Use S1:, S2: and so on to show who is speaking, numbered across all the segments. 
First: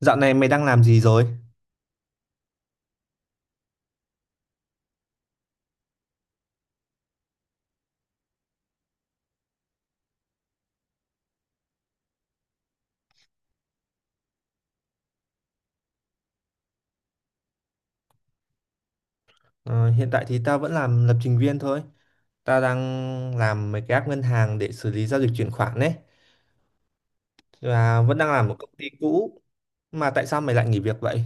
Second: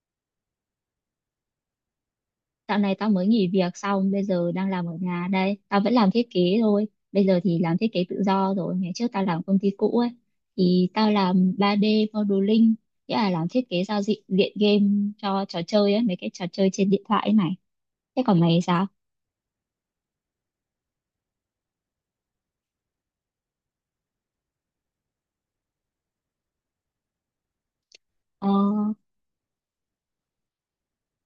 S1: Dạo này mày đang làm gì rồi?
S2: Dạo này tao mới nghỉ việc xong, bây giờ đang làm ở nhà đây. Tao vẫn làm thiết kế thôi. Bây giờ thì làm thiết kế tự do rồi. Ngày trước tao làm công ty cũ ấy. Thì tao làm 3D modeling, nghĩa là làm thiết kế giao diện diện game cho trò chơi ấy, mấy cái trò chơi trên điện thoại ấy này. Thế còn mày thì sao?
S1: Ờ, hiện tại thì tao vẫn làm lập trình viên thôi. Tao đang làm mấy cái app ngân hàng để xử lý giao dịch chuyển khoản đấy. Và vẫn đang làm
S2: Ờ.
S1: một công ty cũ. Mà tại sao mày lại nghỉ việc vậy?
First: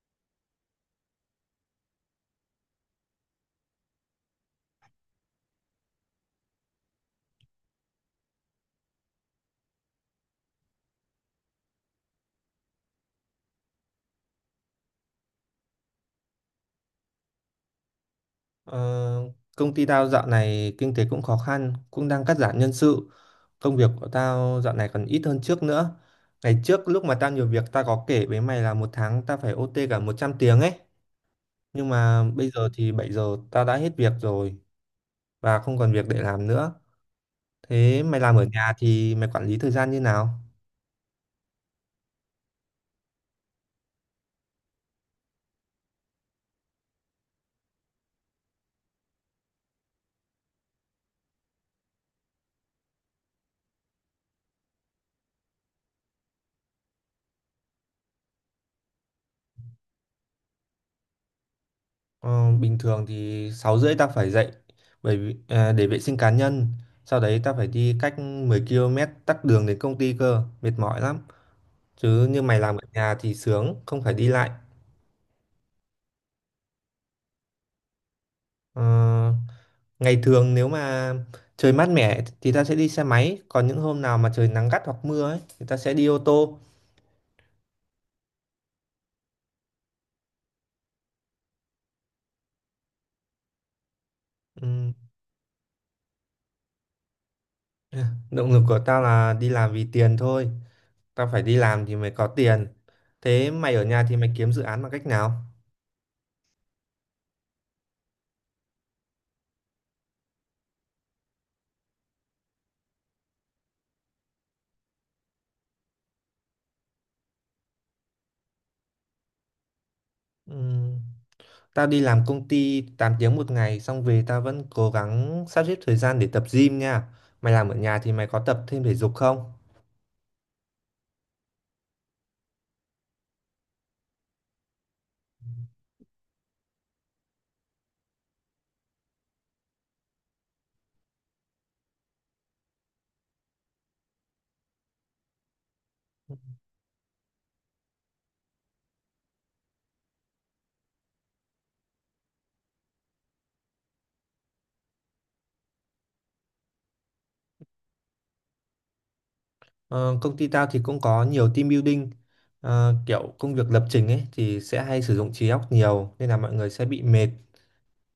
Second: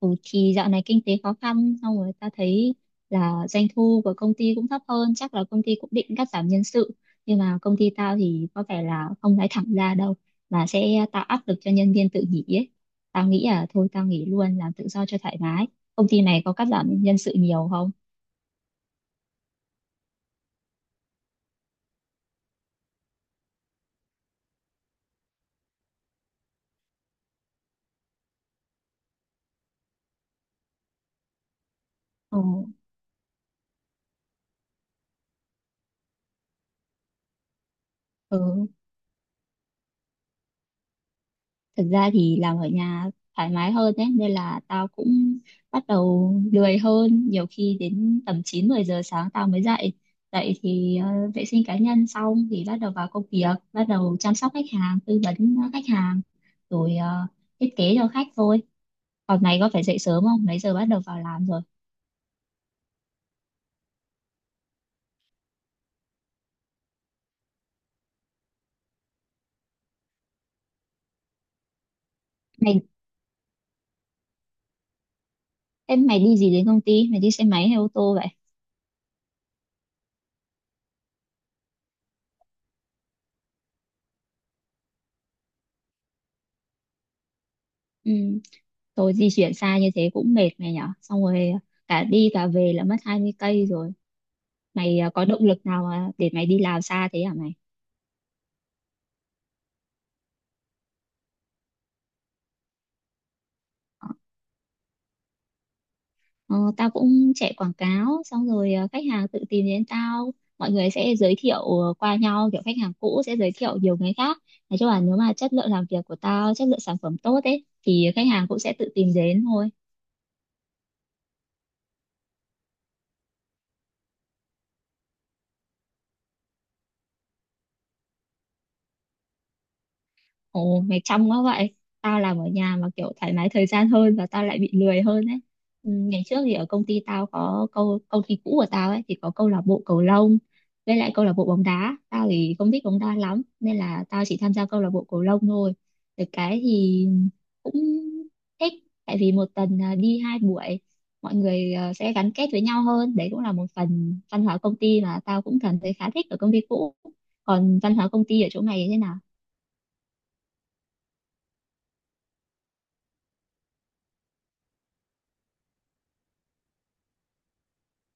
S2: Ừ, thì dạo này kinh tế khó khăn xong rồi ta thấy là doanh thu của công ty cũng thấp hơn, chắc là công ty cũng định cắt giảm nhân sự, nhưng mà công ty tao thì có vẻ là không nói thẳng ra đâu mà sẽ tạo áp lực cho nhân viên tự nghỉ ấy. Tao nghĩ là thôi tao nghỉ luôn làm tự do cho thoải mái. Công ty này có cắt giảm nhân sự nhiều không?
S1: Ờ, công ty tao dạo này kinh tế cũng khó khăn, cũng đang cắt giảm nhân sự. Công việc của tao dạo này còn ít hơn trước nữa. Ngày trước lúc mà tao nhiều việc tao có kể với mày là một tháng tao phải OT cả 100 tiếng ấy. Nhưng mà
S2: Ồ,
S1: bây giờ thì 7 giờ tao đã hết việc rồi và không còn việc để làm nữa. Thế mày làm ở
S2: ừ.
S1: nhà thì mày quản lý thời gian như nào?
S2: Thực ra thì làm ở nhà thoải mái hơn đấy, nên là tao cũng bắt đầu lười hơn, nhiều khi đến tầm 9 10 giờ sáng tao mới dậy. Dậy thì vệ sinh cá nhân xong thì bắt đầu vào công việc, bắt đầu chăm sóc khách hàng, tư vấn khách hàng, rồi thiết kế cho khách thôi. Còn mày có phải dậy sớm không, mấy giờ bắt đầu vào làm rồi?
S1: Ờ, bình thường thì 6h30 tao phải dậy bởi vì, để vệ sinh cá nhân. Sau đấy tao phải đi cách 10 km tắc đường đến công ty cơ, mệt mỏi lắm. Chứ như mày làm
S2: Mày,
S1: ở nhà thì sướng, không phải đi lại.
S2: em mày đi gì đến công ty, mày đi xe máy hay ô tô vậy?
S1: Ờ, ngày thường nếu mà trời mát mẻ thì ta sẽ đi xe máy, còn những hôm nào mà trời nắng gắt hoặc mưa ấy thì ta sẽ đi ô tô.
S2: Ừ. Thôi di chuyển xa như thế cũng mệt mày nhở, xong rồi cả đi cả về là mất 20 cây rồi.
S1: Ừm,
S2: Mày có động lực nào để mày đi làm xa thế hả mày?
S1: Động lực của tao là đi làm vì tiền thôi. Tao phải đi làm thì mới có tiền. Thế mày ở nhà
S2: ờ,
S1: thì mày kiếm dự án bằng cách nào?
S2: ờ, Tao cũng chạy quảng cáo, xong rồi khách hàng tự tìm đến tao. Mọi người sẽ giới thiệu qua nhau, kiểu khách hàng cũ sẽ giới thiệu nhiều người khác. Nói chung là nếu mà chất lượng làm việc của tao, chất lượng sản phẩm tốt ấy, thì khách hàng cũng sẽ tự tìm đến thôi.
S1: Ừm, tao đi làm công ty 8 tiếng một ngày xong về tao vẫn cố gắng sắp xếp thời gian để tập gym nha. Mày làm ở nhà thì mày có tập thêm thể dục không?
S2: Ồ, mày trong quá vậy. Tao làm ở nhà mà kiểu thoải mái thời gian hơn và tao lại bị lười hơn ấy. Ừ, ngày trước thì ở công ty tao có câu công ty cũ của tao ấy thì có câu lạc bộ cầu lông, với lại câu lạc bộ bóng đá. Tao thì không thích bóng đá lắm nên là tao chỉ tham gia câu lạc bộ cầu lông thôi. Được cái thì cũng thích, tại vì một tuần đi hai buổi, mọi người sẽ gắn kết với nhau hơn. Đấy cũng là một phần văn hóa công ty mà tao cũng cảm thấy khá thích ở công ty cũ. Còn văn hóa công ty ở chỗ mày như thế nào?
S1: Ờ, công ty tao thì cũng có nhiều team building. Kiểu công việc lập trình ấy thì sẽ hay sử dụng trí óc nhiều nên là mọi người sẽ bị mệt.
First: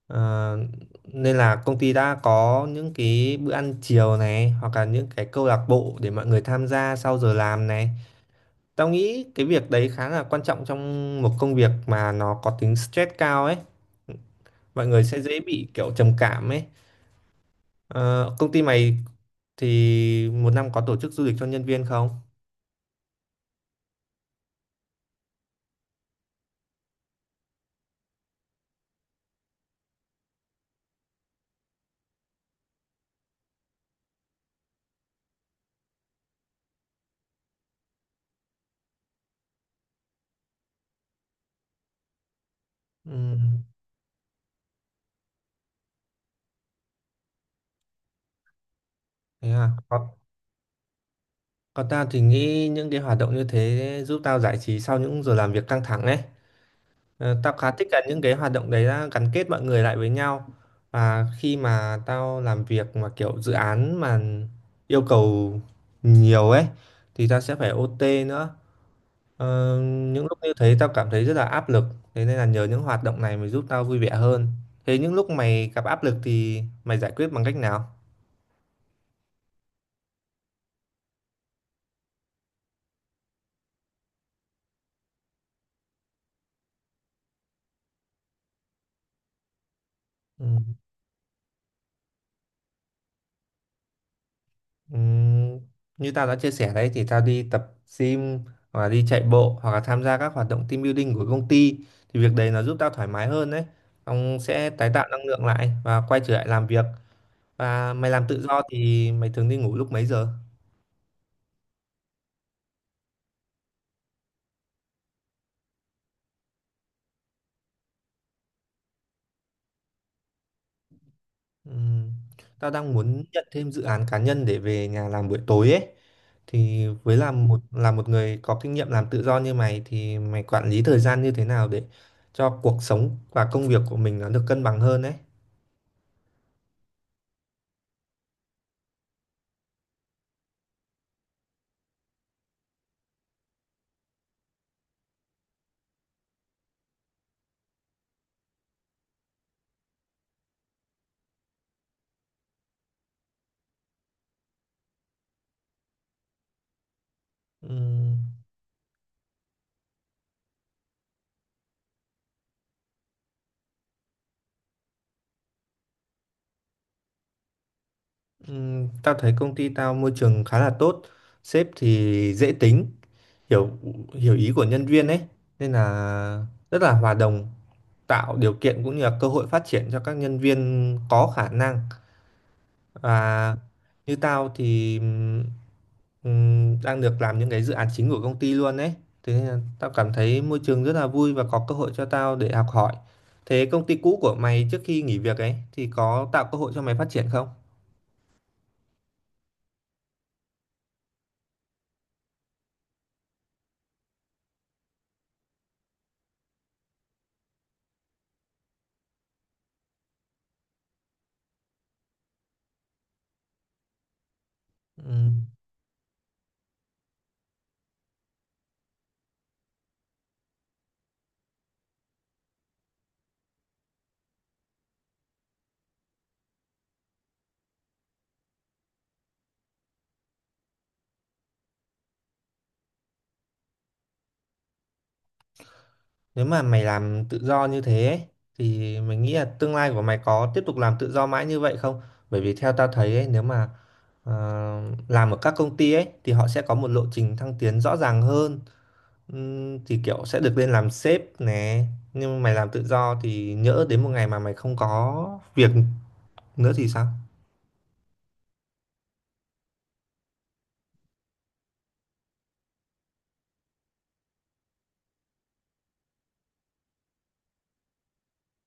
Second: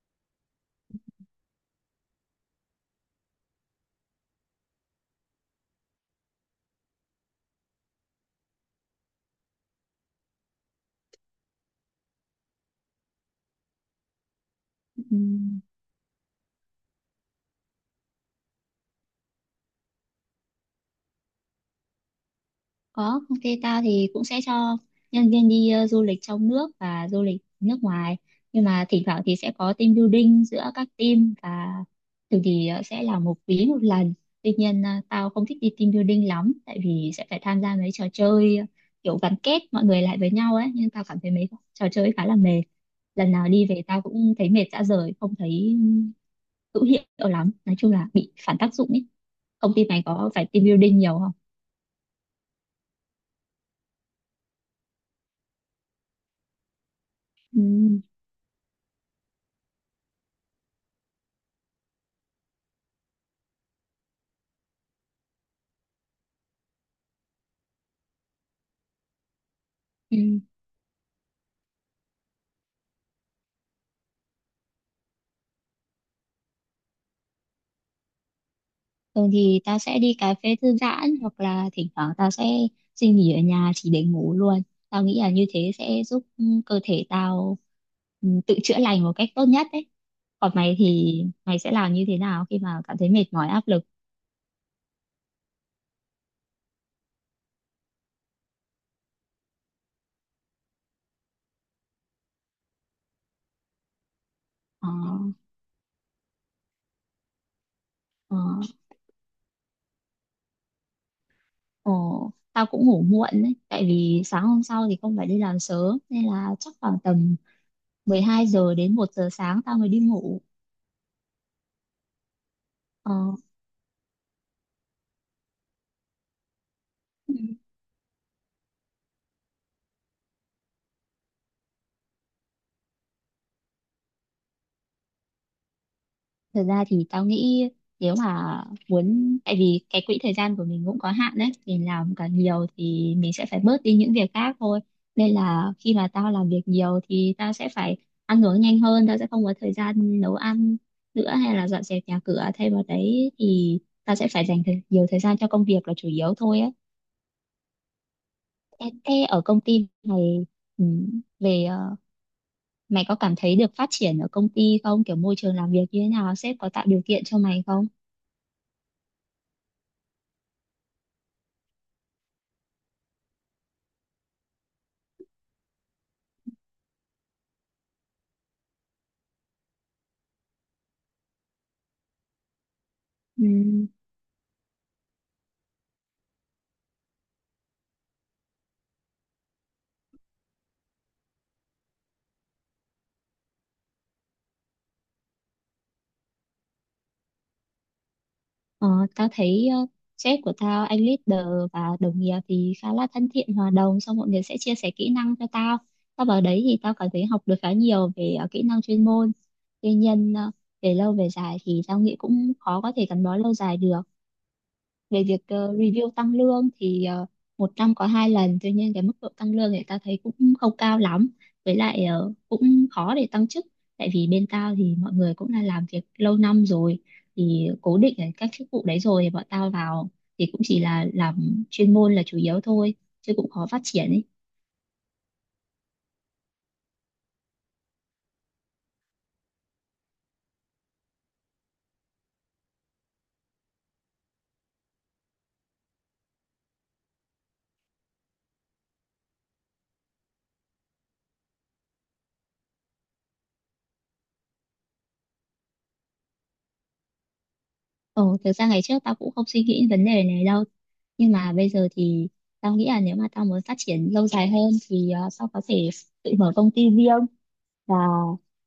S1: Ờ, nên là công ty đã có những cái bữa ăn chiều này hoặc là những cái câu lạc bộ để mọi người tham gia sau giờ làm này. Tao nghĩ cái việc đấy khá là quan trọng trong một công việc mà nó có tính stress cao ấy. Mọi
S2: Ừ.
S1: người sẽ dễ bị kiểu trầm cảm ấy. Ờ, công ty mày thì một năm có tổ chức du lịch cho nhân viên không?
S2: Có, công ty tao thì cũng sẽ cho nhân viên đi du lịch trong nước và du lịch nước ngoài. Nhưng mà thỉnh thoảng thì sẽ có team building giữa các team, và thường thì sẽ là một quý một lần. Tuy nhiên tao không thích đi team building lắm, tại vì sẽ phải tham gia mấy trò chơi kiểu gắn kết mọi người lại với nhau ấy. Nhưng tao cảm thấy mấy trò chơi ấy khá là mệt. Lần
S1: Ừ,
S2: nào đi về tao cũng thấy mệt rã rời, không thấy hữu hiệu lắm. Nói chung là bị phản tác dụng ấy.
S1: thế à.
S2: Công ty mày
S1: Còn,
S2: có phải team building nhiều không?
S1: còn tao thì nghĩ những cái hoạt động như thế giúp tao giải trí sau những giờ làm việc căng thẳng ấy. Tao khá thích cả những cái hoạt động đấy là gắn kết mọi người lại với nhau và khi mà tao làm việc mà kiểu dự án mà yêu cầu nhiều ấy thì tao sẽ phải OT nữa. Ờ, những lúc
S2: Ừ.
S1: như thế tao cảm thấy rất là áp lực. Thế nên là nhờ những hoạt động này mới giúp tao vui vẻ hơn. Thế những lúc mày gặp áp lực thì mày giải quyết bằng cách nào?
S2: Thường thì tao sẽ đi cà phê thư giãn, hoặc là thỉnh thoảng tao sẽ xin nghỉ ở nhà chỉ để ngủ luôn. Tao nghĩ là như thế sẽ giúp cơ thể tao tự chữa lành một cách tốt nhất đấy.
S1: Ừ.
S2: Còn mày thì mày sẽ làm như thế nào khi mà cảm thấy mệt mỏi, áp lực?
S1: Ừm, như tao đã chia sẻ đấy thì tao đi tập gym hoặc là đi chạy bộ hoặc là tham gia các hoạt động team building của công ty thì việc đấy nó giúp tao thoải mái hơn đấy. Ông sẽ
S2: Ờ,
S1: tái tạo năng lượng lại và quay trở lại làm việc. Và mày làm
S2: ờ,
S1: tự do thì mày thường đi ngủ lúc mấy giờ?
S2: tao cũng ngủ muộn đấy, tại vì sáng hôm sau thì không phải đi làm sớm, nên là chắc khoảng tầm 12 giờ đến một giờ sáng tao mới đi ngủ.
S1: Ừm, tao đang
S2: Ờ,
S1: muốn nhận thêm dự án cá nhân để về nhà làm buổi tối ấy. Thì với làm một là một người có kinh nghiệm làm tự do như mày thì mày quản lý thời gian như thế nào để cho cuộc sống và công việc của mình nó được cân bằng hơn đấy?
S2: Thật ra thì tao nghĩ, nếu mà muốn, tại vì cái quỹ thời gian của mình cũng có hạn đấy, mình làm càng nhiều thì mình sẽ phải bớt đi những việc khác thôi. Nên là khi mà tao làm việc nhiều thì tao sẽ phải ăn uống nhanh hơn, tao sẽ không có thời gian nấu ăn nữa, hay là dọn dẹp nhà cửa. Thay vào đấy thì tao sẽ phải dành nhiều thời gian cho công việc là chủ yếu thôi á.
S1: Ừm.
S2: Thế ở công ty này, ừ, về mày có cảm thấy được phát triển ở công ty không, kiểu môi trường làm việc như thế nào, sếp có tạo điều kiện cho mày không?
S1: Tao thấy công ty tao môi trường khá là tốt, sếp thì dễ tính, hiểu hiểu ý của nhân viên ấy, nên là rất là hòa đồng, tạo điều kiện cũng như là cơ hội phát triển cho các nhân viên có khả năng.
S2: Ừ.
S1: Và như tao thì đang được làm những cái dự án chính của công ty luôn ấy, thế nên là tao cảm thấy môi trường rất là vui và có cơ hội cho tao để học hỏi. Thế công ty cũ của mày trước khi nghỉ việc ấy thì có tạo cơ hội cho mày phát triển không?
S2: Ờ, Tao thấy sếp của tao, anh leader và đồng nghiệp thì khá là thân thiện, hòa đồng, xong mọi người sẽ chia sẻ kỹ năng cho tao. Tao vào đấy thì tao cảm thấy học được khá nhiều về kỹ năng chuyên môn. Tuy nhiên về lâu về dài thì tao nghĩ cũng khó có thể gắn bó lâu dài được. Về
S1: Ừ.
S2: việc review tăng lương thì một năm có hai lần, tuy nhiên cái mức độ tăng lương thì ta thấy cũng không cao lắm. Với lại cũng khó để tăng chức, tại vì bên tao thì mọi người cũng là làm việc lâu năm rồi, thì cố định ở các chức vụ đấy rồi, thì bọn tao vào thì cũng chỉ là làm chuyên môn là chủ yếu thôi, chứ cũng khó phát triển ấy.
S1: Nếu mà mày làm tự do như thế ấy, thì mình nghĩ là tương lai của mày có tiếp tục làm tự do mãi như vậy không? Bởi vì theo tao thấy ấy, nếu mà ờ, làm ở các công ty ấy thì họ sẽ có một lộ trình thăng tiến rõ ràng hơn. Thì kiểu sẽ được lên làm sếp nè. Nhưng mà mày làm tự do thì nhỡ đến một ngày mà mày không có việc nữa thì sao?
S2: Ừ, thực ra ngày trước tao cũng không suy nghĩ vấn đề này đâu. Nhưng mà bây giờ thì tao nghĩ là nếu mà tao muốn phát triển lâu dài hơn thì tao có thể tự mở công ty riêng, và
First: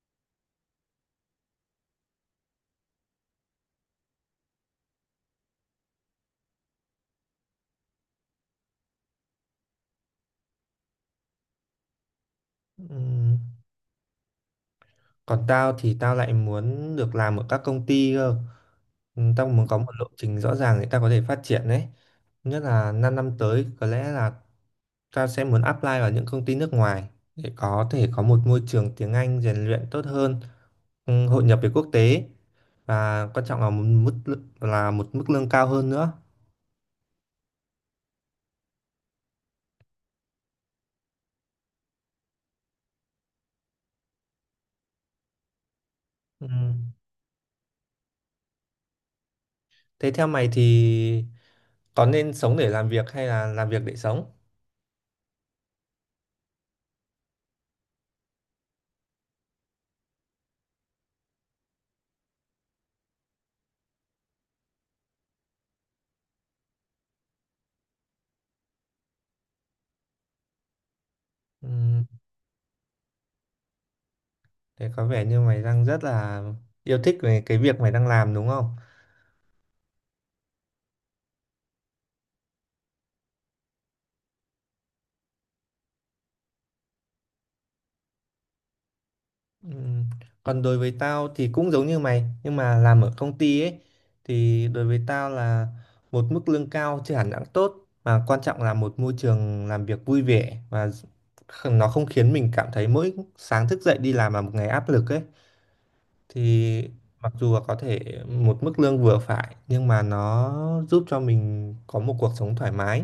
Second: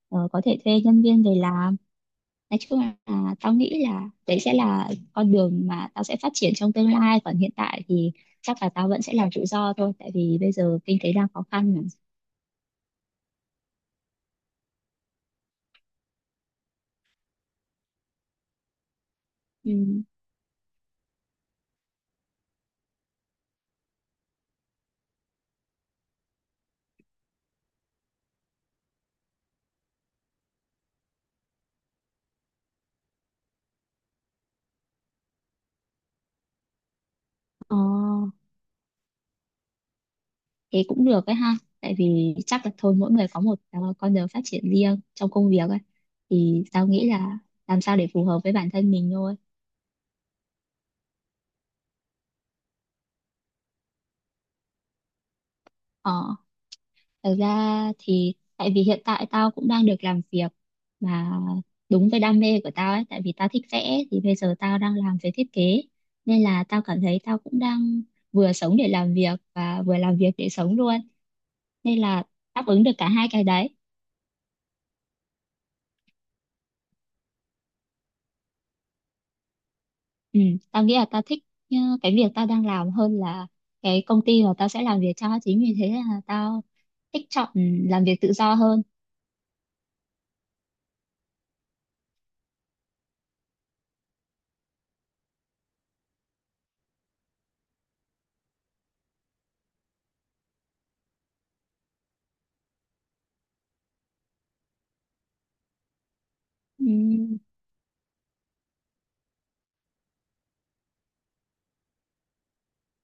S2: có thể thuê nhân viên về làm. Nói chung là tao nghĩ là đấy sẽ là con đường mà tao sẽ phát triển trong tương lai. Còn hiện tại thì chắc là tao vẫn sẽ làm tự do thôi. Tại vì bây giờ kinh tế đang khó khăn mà.
S1: Ừm, Còn tao thì tao lại muốn được làm ở các công ty cơ. Ừ, tao muốn có một
S2: Ừ.
S1: lộ trình rõ ràng để tao có thể phát triển đấy. Nhất là 5 năm tới có lẽ là tao sẽ muốn apply vào những công ty nước ngoài để có thể có một môi trường tiếng Anh rèn luyện tốt hơn, hội nhập với quốc tế và quan trọng là là một mức lương cao hơn nữa.
S2: Ờ. Thế cũng được ấy ha. Tại vì chắc là thôi mỗi người có một con đường phát triển riêng trong công việc ấy.
S1: Ừ.
S2: Thì tao nghĩ là làm sao để phù hợp với bản thân mình thôi.
S1: Thế theo mày thì có nên sống để làm việc hay là làm việc để sống?
S2: Ờ, thật ra thì tại vì hiện tại tao cũng đang được làm việc mà đúng với đam mê của tao ấy. Tại vì tao thích vẽ, thì bây giờ tao đang làm về thiết kế. Nên là tao cảm thấy tao cũng đang vừa sống để làm việc và vừa làm việc để sống luôn.
S1: Ừ.
S2: Nên là đáp ứng được cả hai cái đấy.
S1: Thế có vẻ như mày đang rất là yêu thích về cái việc mày đang làm đúng không?
S2: Ừ, tao nghĩ là tao thích ờ, cái việc tao đang làm hơn là cái công ty mà tao sẽ làm việc cho, chính vì thế là tao thích chọn làm việc tự do hơn.
S1: Ừm, Còn đối với tao thì cũng giống như mày, nhưng mà làm ở công ty ấy thì đối với tao là một mức lương cao chưa hẳn đã tốt mà quan trọng là một môi trường làm việc vui vẻ và nó không khiến mình cảm thấy mỗi sáng thức dậy đi làm là một ngày áp lực ấy thì mặc
S2: ừ,
S1: dù là có thể một mức lương vừa phải nhưng mà nó giúp cho mình có một cuộc sống thoải mái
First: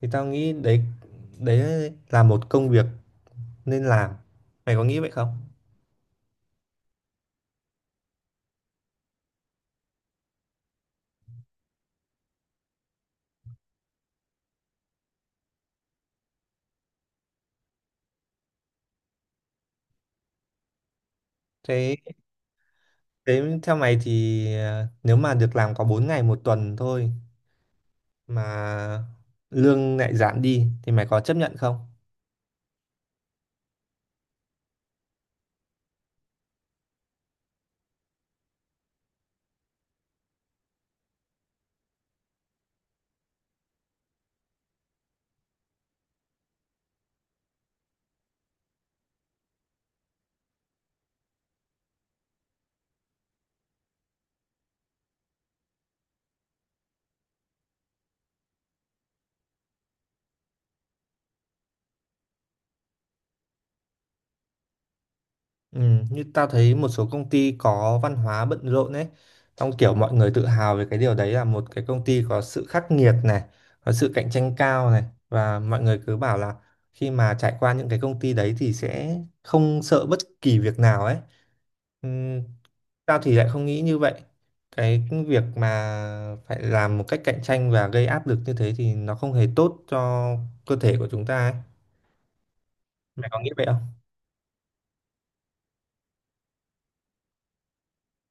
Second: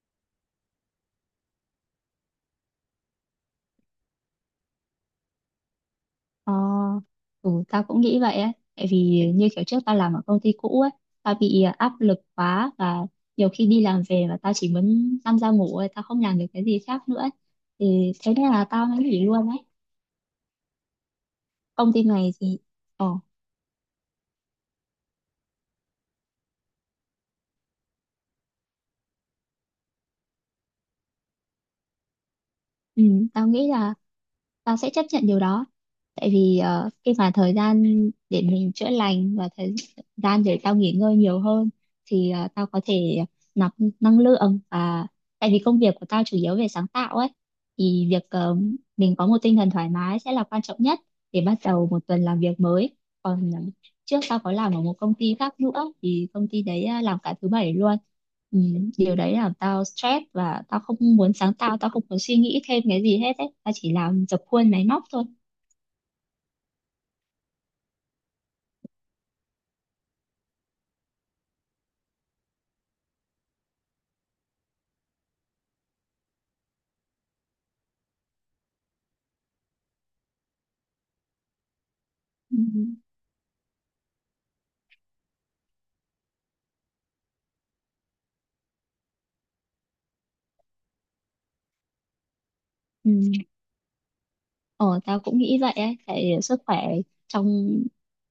S1: thì tao nghĩ đấy. Đấy là một công việc nên làm. Mày có nghĩ vậy không?
S2: ờ, ừ, tao cũng nghĩ vậy á, tại vì như kiểu trước tao làm ở công ty cũ ấy, tao bị áp lực quá, và nhiều khi đi làm về mà tao chỉ muốn nằm ra ngủ thôi, tao không làm được cái gì khác nữa ấy. Thì thế nên là tao mới nghỉ luôn ấy. Công
S1: thế
S2: ty này thì ờ,
S1: thế theo mày thì nếu mà được làm có 4 ngày một tuần thôi mà lương lại giảm đi thì mày có chấp nhận không?
S2: ừ, tao nghĩ là tao sẽ chấp nhận điều đó, tại vì khi mà thời gian để mình chữa lành và thời gian để tao nghỉ ngơi nhiều hơn, thì tao có thể nạp năng lượng. Và tại vì công việc của tao chủ yếu về sáng tạo ấy, thì việc mình có một tinh thần thoải mái sẽ là quan trọng nhất để bắt đầu một tuần làm việc mới. Còn trước tao có làm ở một công ty khác nữa, thì công ty đấy làm cả thứ bảy luôn. ừ, Điều đấy làm tao stress, và tao không muốn sáng tạo, tao không muốn suy nghĩ thêm cái gì hết ấy, tao chỉ làm dập khuôn máy móc thôi.
S1: Ừ, như tao thấy một số công ty có văn hóa bận rộn ấy, xong kiểu mọi người tự hào về cái điều đấy là một cái công ty có sự khắc nghiệt này, có sự cạnh tranh cao này và mọi người cứ bảo là khi mà trải qua những cái công ty đấy thì sẽ không sợ bất kỳ việc nào ấy. Ừ,
S2: Ừ.
S1: tao thì lại không nghĩ như vậy. Cái việc mà phải làm một cách cạnh tranh và gây áp lực như thế thì nó không hề tốt cho cơ thể của chúng ta ấy. Mày có
S2: Ừ.
S1: nghĩ vậy không?
S2: Ờ, tao cũng nghĩ vậy ấy, tại sức khỏe trong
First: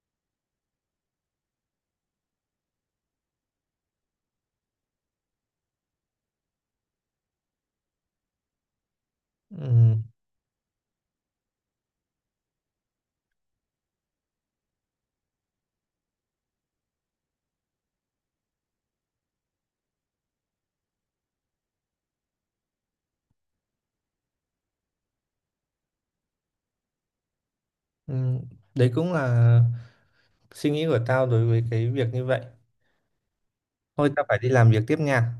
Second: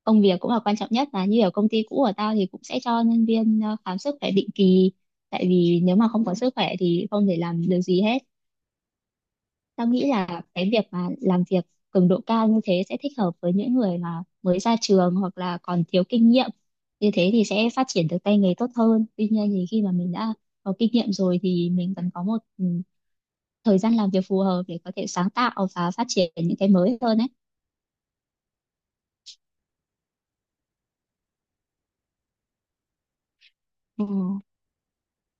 S2: công việc cũng là quan trọng, nhất là như ở công ty cũ của tao thì cũng sẽ cho nhân viên khám sức khỏe định kỳ, tại vì nếu mà không có sức khỏe thì không thể làm được gì hết. Tao
S1: Ừ,
S2: nghĩ là cái việc mà làm việc cường độ cao như thế sẽ thích hợp với những người mà mới ra trường hoặc là còn thiếu kinh nghiệm, như thế thì sẽ phát triển được tay nghề tốt hơn. Tuy nhiên thì khi mà mình đã có kinh nghiệm rồi thì mình cần có một thời gian làm việc phù hợp để có thể sáng tạo và phát triển những cái mới hơn ấy.
S1: ừ, đấy cũng là suy nghĩ của tao đối với cái việc như vậy.
S2: Ừ.
S1: Thôi tao phải đi làm việc tiếp nha.